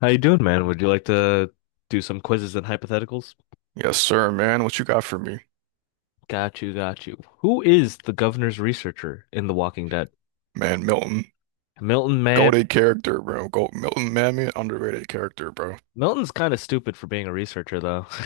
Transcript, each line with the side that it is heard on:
left: How you doing, man? Would you like to do some quizzes and hypotheticals?
right: Yes, sir, man. What you got for me?
left: Got you, got you. Who is the governor's researcher in The Walking Dead?
right: Man, Milton.
left: Milton Mammon.
right: Goated character, bro. Go Milton, man, man, underrated character, bro.
left: Milton's kind of stupid for being a researcher, though.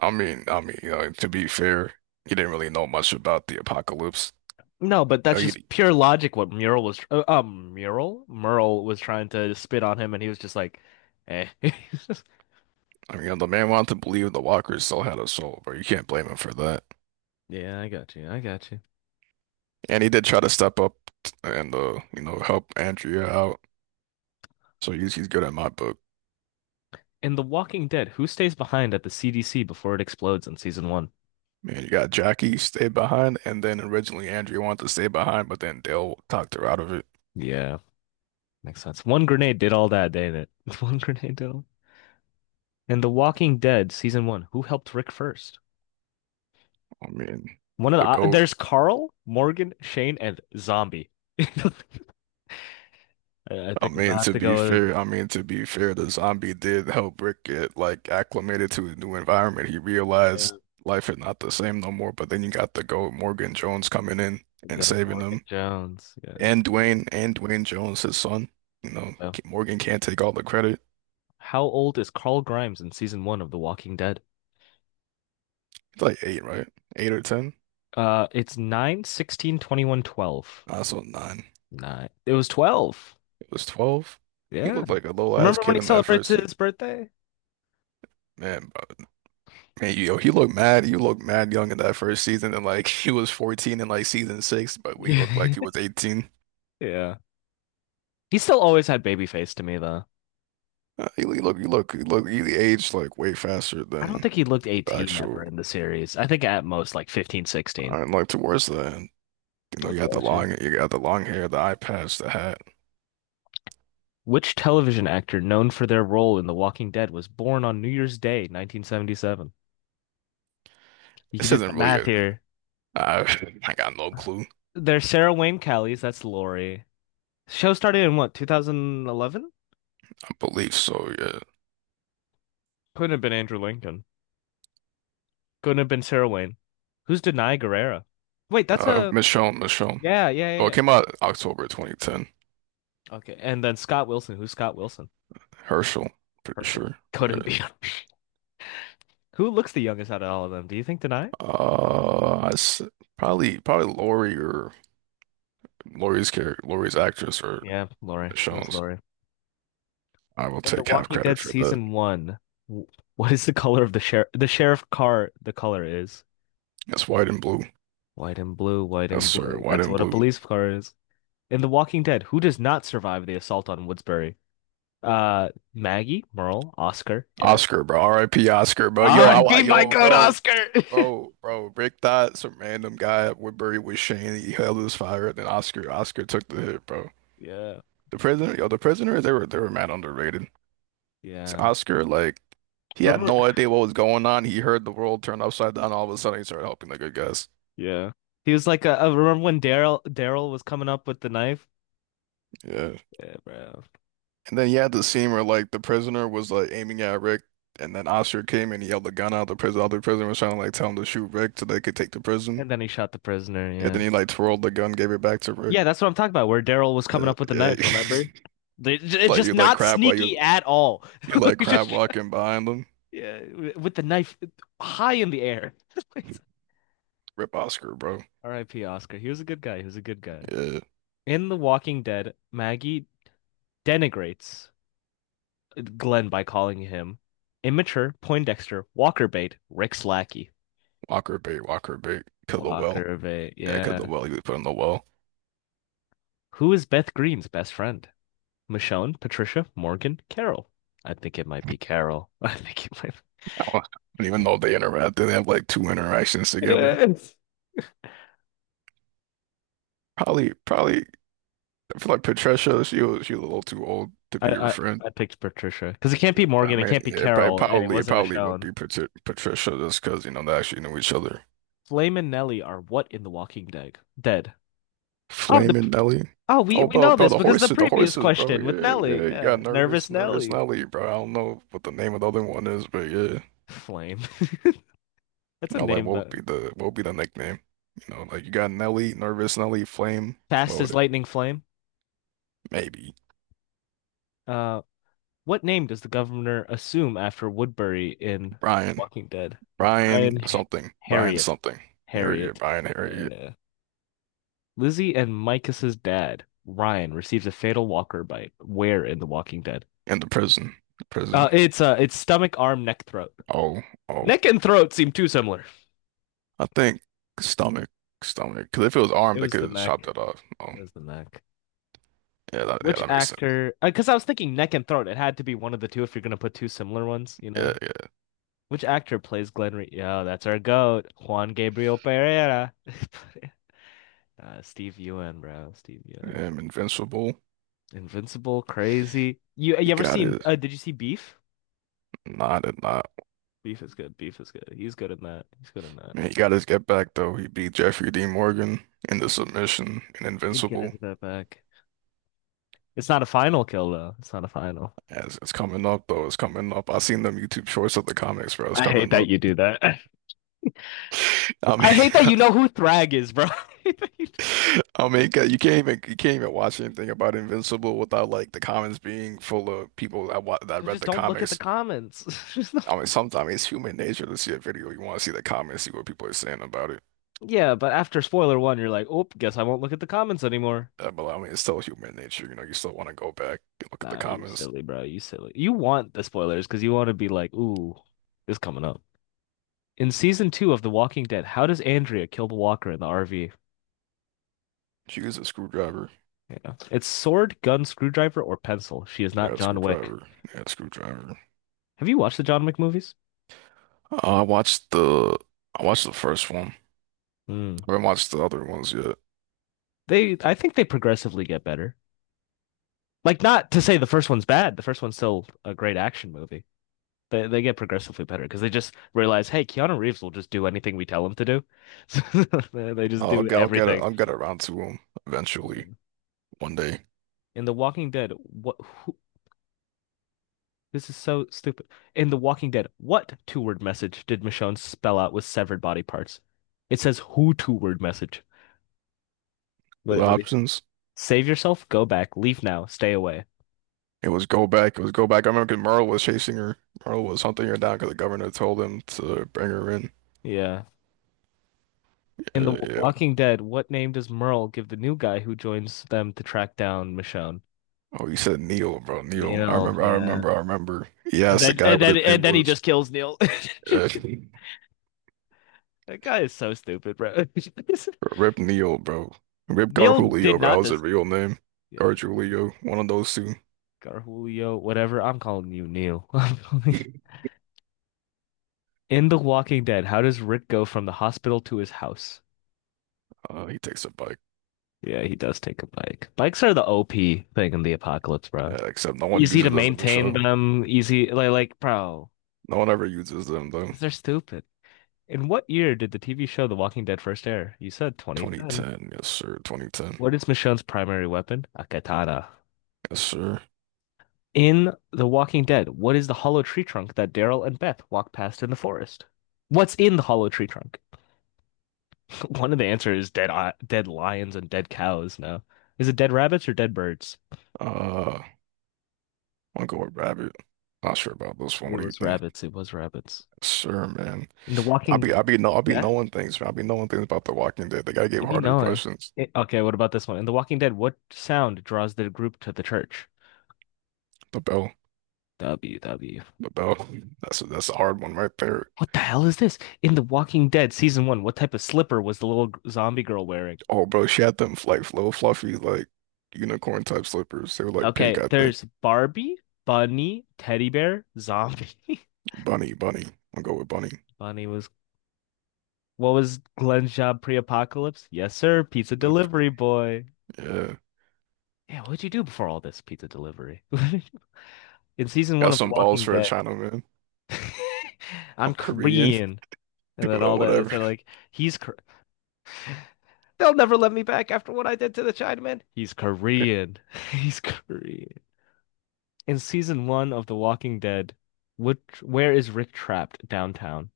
right: To be fair, he didn't really know much about the apocalypse.
left: No, but
right: You
left: that's
right: know, he,
left: just pure logic. What Mural was, Mural, Merle was trying to spit on him, and he was just like, "Eh."
right: I mean, the man wanted to believe the walkers still had a soul, bro. You can't blame him for that.
left: Yeah, I got you. I got you.
right: And he did try to step up and help Andrea out. So he's good in my book.
left: In The Walking Dead, who stays behind at the CDC before it explodes in season one?
right: Man, you got Jackie stayed behind, and then originally Andrea wanted to stay behind, but then Dale talked her out of it.
left: Yeah, makes sense. One grenade did all that, didn't it? One grenade did all. In The Walking Dead season one, who helped Rick first?
right: I mean,
left: One of the
right: the goat.
left: there's Carl, Morgan, Shane, and Zombie. I I
right: I
left: think I'm gonna
right: mean,
left: have
right: to
left: to
right: be
left: go with,
right: fair, I mean, to be fair, the zombie did help Rick get like acclimated to his new environment. He realized
left: yeah,
right: life is not the same no more. But then you got the GOAT Morgan Jones coming in and
left: go
right: saving
left: Morgan
right: them,
left: Jones. Yeah.
right: and Dwayne Jones, his son. You know,
left: Oh.
right: Morgan can't take all the credit.
left: How old is Carl Grimes in season one of The Walking Dead?
right: He's like eight, right? Eight or ten?
left: It's nine, 16, 21, 12.
right: I saw nine.
left: Nine. It was 12.
right: It was 12. He
left: Yeah.
right: looked like a little ass
left: Remember when
right: kid
left: he
right: in that
left: celebrates
right: first season.
left: his birthday?
right: Man, Man, yo, he looked mad. He looked mad young in that first season, and like he was 14 in like season six, but we looked like he was 18.
left: Yeah. He still always had baby face to me though.
right: He he aged like way faster
left: I don't
right: than
left: think he looked
right: the
left: 18 ever
right: actual.
left: in the series. I think at most like 15, 16.
right: And like towards the end, you know,
left: 16.
right: you got the
left: Gotcha.
right: long hair, the eye patch, the hat.
left: Which television actor known for their role in The Walking Dead was born on New Year's Day, 1977? You can
right: This
left: do the
right: isn't really
left: math
right: a.
left: here.
right: I I got no clue.
left: There's Sarah Wayne Callies, that's Lori. Show started in what, 2011?
right: I believe so. Yeah,
left: Couldn't have been Andrew Lincoln. Couldn't have been Sarah Wayne. Who's Denai Guerrera? Wait, that's
right: uh,
left: a
right: Michonne, Michonne.
left: yeah, yeah, yeah,
right: Oh, it
left: yeah.
right: came out October 2010.
left: Okay, and then Scott Wilson. Who's Scott Wilson?
right: Herschel, pretty
left: Herschel.
right: sure. Yeah.
left: Couldn't be. Who looks the youngest out of all of them? Do you think Denai?
right: Uh, I s- probably Lori or. Laurie's actress, or
left: Yeah, Laurie. That was
right: Sean's.
left: Laurie.
right: I will
left: In The
right: take half
left: Walking
right: credit
left: Dead
right: for that.
left: season one, w- what is the color of the sheriff? The sheriff car, the color is
right: That's white and blue.
left: white and blue, white
right: Yes,
left: and
right: sir.
left: blue.
right: White
left: That's
right: and
left: what a
right: blue.
left: police car is. In The Walking Dead, who does not survive the assault on Woodsbury? Maggie, Merle, Oscar, Daryl.
right: Oscar, bro. R.I.P. Oscar, bro.
left: All
right: Yo,
left: right,
right: I,
left: be my
right: yo,
left: goat,
right: bro,
left: Oscar.
right: bro, bro. Rick thought some random guy at Woodbury was Shane. He held his fire, and then Oscar took the hit, bro.
left: Yeah,
right: The prisoner. They were mad underrated. So
left: yeah.
right: Oscar, like, he had
left: Remember?
right: no idea what was going on. He heard the world turn upside down. All of a sudden, he started helping the good guys.
left: Yeah. He was like, remember when Daryl was coming up with the knife?
right: Yeah.
left: Yeah, bro.
right: And then you had the scene where like the prisoner was like aiming at Rick, and then Oscar came and he yelled the gun out of the prison. All the prisoner was trying to like tell him to shoot Rick so they could take the prison.
left: And then he shot the prisoner.
right: And
left: Yeah.
right: then he like twirled the gun, gave it back to Rick.
left: Yeah, that's what I'm talking about, where Daryl was coming
right: Yeah,
left: up with the
right: yeah.
left: knife, remember? They- It's
right: Like
left: just
right: you like
left: not
right: crab while
left: sneaky
right: you
left: at all.
right: you
left: Like,
right: like crab
left: just,
right: walking behind them.
left: yeah, with the knife high in the air.
right: Rip Oscar, bro.
left: R.I.P. Oscar. He was a good guy. He was a good guy.
right: Yeah,
left: In The Walking Dead, Maggie denigrates Glenn by calling him immature, Poindexter, Walker bait, Rick's lackey.
right: Walker bait, cause the well.
left: Walker bait,
right: Yeah, cause the
left: yeah.
right: well he was put in the well.
left: Who is Beth Greene's best friend? Michonne, Patricia, Morgan, Carol. I think it might be Carol. I think it might.
right: I don't even know if they interact. They have like two interactions together.
left: Yes.
right: Probably. I feel like Patricia. She was a little too old to
left: I,
right: be your
left: I,
right: friend.
left: I picked Patricia because it can't be
right: I
left: Morgan, it
right: mean,
left: can't be
right: yeah, it prob-
left: Carol, and it
right: probably it
left: wasn't
right: probably would
left: Michonne.
right: be Patricia just because you know they actually knew each other.
left: Flame and Nelly are what in The Walking Dead? Dead. Oh, the
right: Flaming Nelly.
left: oh we
right: Oh,
left: we
right: bro,
left: know
right: bro,
left: this
right: the
left: because the
right: horses, the
left: previous
right: horses, bro.
left: question with
right: Yeah,
left: Nelly.
right: yeah. You got
left: Yeah, nervous
right: nervous
left: Nelly.
right: Nelly, bro. I don't know what the name of the other one is, but yeah.
left: Flame. That's
right: You
left: a
right: know, like
left: name,
right: what would
left: though.
right: be the what would be the nickname? You know, like you got Nelly, nervous Nelly, Flame. What
left: Fast
right: would
left: as
right: it
left: lightning flame.
right: maybe
left: Uh, what name does the governor assume after Woodbury in
right: Brian,
left: Walking Dead? Brian,
right: Brian something, Brian
left: Harriet,
right: something. Harriet,
left: Harriet.
right: Brian Harriet
left: Uh, Lizzie and Micah's dad, Ryan, receives a fatal walker bite. Where in The Walking Dead?
right: in the prison, the prison.
left: It's stomach, arm, neck, throat.
right: Oh, oh.
left: Neck and throat seem too similar.
right: I think stomach, stomach. Because if it was arm,
left: It
right: they
left: was
right: could
left: the
right: have
left: neck. It
right: chopped that off. Oh,
left: was the neck.
right: yeah, that, yeah,
left: Which
right: that makes sense.
left: actor? Because I was thinking neck and throat. It had to be one of the two if you're gonna put two similar ones, you know.
right: Yeah,
left: Which actor plays Glenn Re- Yo, that's our goat, Juan Gabriel Pereira. Steve Ewan, bro. Steve
right: yeah.
left: Ewan.
right: Him, Invincible.
left: Invincible, crazy. You
right: He
left: ever
right: got
left: seen?
right: his
left: Did you see Beef?
right: not it not.
left: Beef is good. Beef is good. He's good in that. He's good in that.
right: Man, he got his get back though. He beat Jeffrey D. Morgan in the submission in
left: He did get
right: Invincible.
left: his bit back. It's not a final kill though. It's not a final.
right: As it's coming up though, it's coming up. I seen them YouTube shorts of the comics, bro. It's
left: I hate
right: coming
left: that
right: up.
left: you do that. I
right: I
left: hate that you know who Thrag is, bro.
right: mean, I mean, 'cause you can't even watch anything about Invincible without like the comments being full of people that
left: So
right: read
left: just
right: the
left: don't look at the
right: comics.
left: comments. Just not,
right: I mean, sometimes it's human nature to see a video. You want to see the comments, see what people are saying about it.
left: yeah, but after spoiler one, you're like, oh, guess I won't look at the comments anymore.
right: But I mean, it's still human nature. You know, you still want to go back and look at the
left: Nah, you
right: comments.
left: silly, bro. You silly. You want the spoilers because you want to be like, ooh, this is coming up. In season two of The Walking Dead, how does Andrea kill the walker in the RV? You
right: She used a screwdriver.
left: know, it's sword, gun, screwdriver, or pencil. She is not
right: Yeah, a
left: John Wick.
right: screwdriver. Yeah, a screwdriver.
left: Have you watched the John Wick movies?
right: Uh, I watched the I watched the first one.
left: Mm.
right: I haven't watched the other ones yet.
left: They, I think they progressively get better. Like, not to say the first one's bad. The first one's still a great action movie. They get progressively better because they just realize, hey, Keanu Reeves will just do anything we tell him to do. So they just
right: Uh, I'll
left: do
right: get I'll get a,
left: everything.
right: I'll get around to them eventually
left: Um,
right: one day.
left: In The Walking Dead, what? Who, this is so stupid. In The Walking Dead, what two-word message did Michonne spell out with severed body parts? It says who two-word message.
right: The
left: What,
right: options.
left: save yourself, go back, leave now, stay away.
right: It was go back. It was go back. I remember 'cause Merle was chasing her. Merle was hunting her down because the governor told him to bring her in.
left: Yeah. In The
right: Yeah, yeah.
left: Walking Dead, what name does Merle give the new guy who joins them to track down Michonne?
right: Oh, you said Neil, bro. Neil. I
left: Neil,
right: remember. I
left: yeah.
right: remember. I remember. He
left: And
right: asked the
left: then
right: guy
left: and
right: what
left: then
right: his
left: and
right: name
left: then he
right: was.
left: just kills Neil.
right: Yeah.
left: That guy is so stupid, bro.
right: Rip Neil, bro. Rip
left: Neil
right: Garjulio,
left: did
right: bro. That
left: not
right: was his
left: this.
right: real name.
left: Yeah,
right: Garjulio, one of those two.
left: Garhulio, whatever. I'm calling you Neil. In The Walking Dead, how does Rick go from the hospital to his house?
right: He takes a bike.
left: Yeah, he does take a bike. Bikes are the OP thing in the apocalypse, bro.
right: Except no one
left: Easy to
right: uses them in the
left: maintain
right: show.
left: them, easy like bro,
right: No one ever uses them though.
left: 'cause they're stupid. In what year did the TV show The Walking Dead first air? You said 2010.
right: 2010, yes sir. 2010,
left: What is Michonne's primary weapon? A katana.
right: yes sir.
left: In The Walking Dead, what is the hollow tree trunk that Daryl and Beth walk past in the forest? What's in the hollow tree trunk? One of the answers is dead lions and dead cows. No. Is it dead rabbits or dead birds?
right: Uh, I'll go with Rabbit. Not sure about this one.
left: It
right: What do you
left: was
right: think?
left: rabbits. It was rabbits.
right: Yes, sir, man.
left: In The Walking,
right: I'll be, no, I'll be
left: yeah,
right: knowing things, man. I'll be knowing things about The Walking Dead. They gotta give
left: you be
right: harder
left: knowing.
right: questions.
left: Eh, okay, what about this one? In The Walking Dead, what sound draws the group to the church?
right: The bell.
left: W W.
right: But bro, that's a hard one right there.
left: What the hell is this? In The Walking Dead season one, what type of slipper was the little zombie girl wearing?
right: Oh, bro, she had them like little fluffy like unicorn type slippers. They were like pink,
left: Okay,
right: I think.
left: there's Barbie, bunny, teddy bear, zombie.
right: Bunny. I'll go with bunny.
left: Bunny was what was Glenn's job pre-apocalypse? Yes, sir, pizza
right: Yep.
left: delivery boy.
right: Yeah,
left: Yeah, what'd you do before all this pizza delivery? In season one
right: got
left: of The
right: some balls
left: Walking
right: for a
left: Dead,
right: Chinaman.
left: I'm
right: I'm Korean,
left: Korean, and then
right: well,
left: all the editors
right: whatever.
left: are like, he's Kor- they'll never let me back after what I did to the Chinaman. He's Korean. He's Korean. In season one of The Walking Dead, which where is Rick trapped downtown?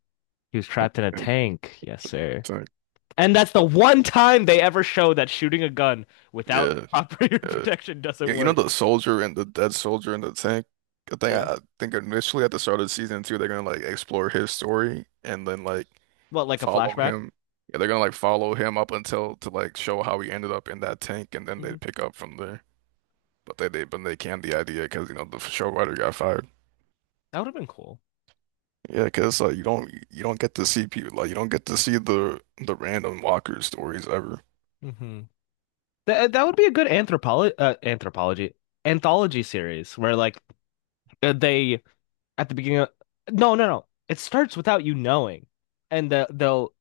left: He was trapped in a tank. Yes, sir.
right: Tank.
left: And that's the one time they ever show that shooting a gun without
right: Yeah,
left: proper
right: yeah,
left: protection doesn't
right: yeah. You know
left: work.
right: the soldier and the dead soldier in the tank. I think
left: Yeah.
right: I think initially at the start of the season two, they're gonna like explore his story and then like
left: Well, like a
right: follow
left: flashback?
right: him. Yeah, they're gonna like follow him up until to like show how he ended up in that tank, and then they
left: Hmm.
right: would pick up from there. But they canned the idea because you know the show writer got fired.
left: That would have been cool.
right: Yeah, because like you don't get to see people like you don't get to see the random Walker stories ever.
left: Hmm. That that would be a good anthropology anthology series where like, they, at the beginning of, no, no, no. It starts without you knowing. And they'll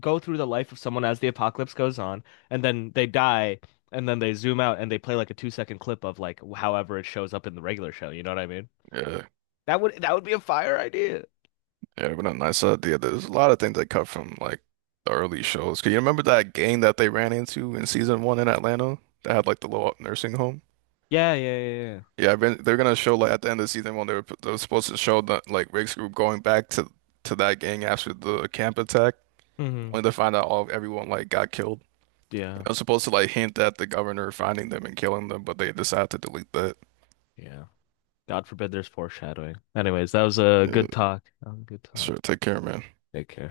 left: go through the life of someone as the apocalypse goes on, and then they die, and then they zoom out and they play like a 2-second clip of like however it shows up in the regular show. You know what I mean?
right: Yeah,
left: That would, that would be a fire idea.
right: yeah, but a nice idea. There's a lot of things that cut from like the early shows. Can you remember that gang that they ran into in season one in Atlanta that had like the little nursing home?
left: Yeah, yeah, yeah,
right: Yeah, I've been, they're gonna show like at the end of the season when they were supposed to show the like Riggs group going back to that gang after the camp attack,
left: yeah. Hmm.
right: only to find out all everyone like got killed.
left: Yeah,
right: It was supposed to like hint at the governor finding them and killing them, but they decided to delete that.
left: yeah. God forbid there's foreshadowing. Anyways, that was a
right: Yeah,
left: good talk. That was a good talk.
right: sure, take care, man.
left: Take care.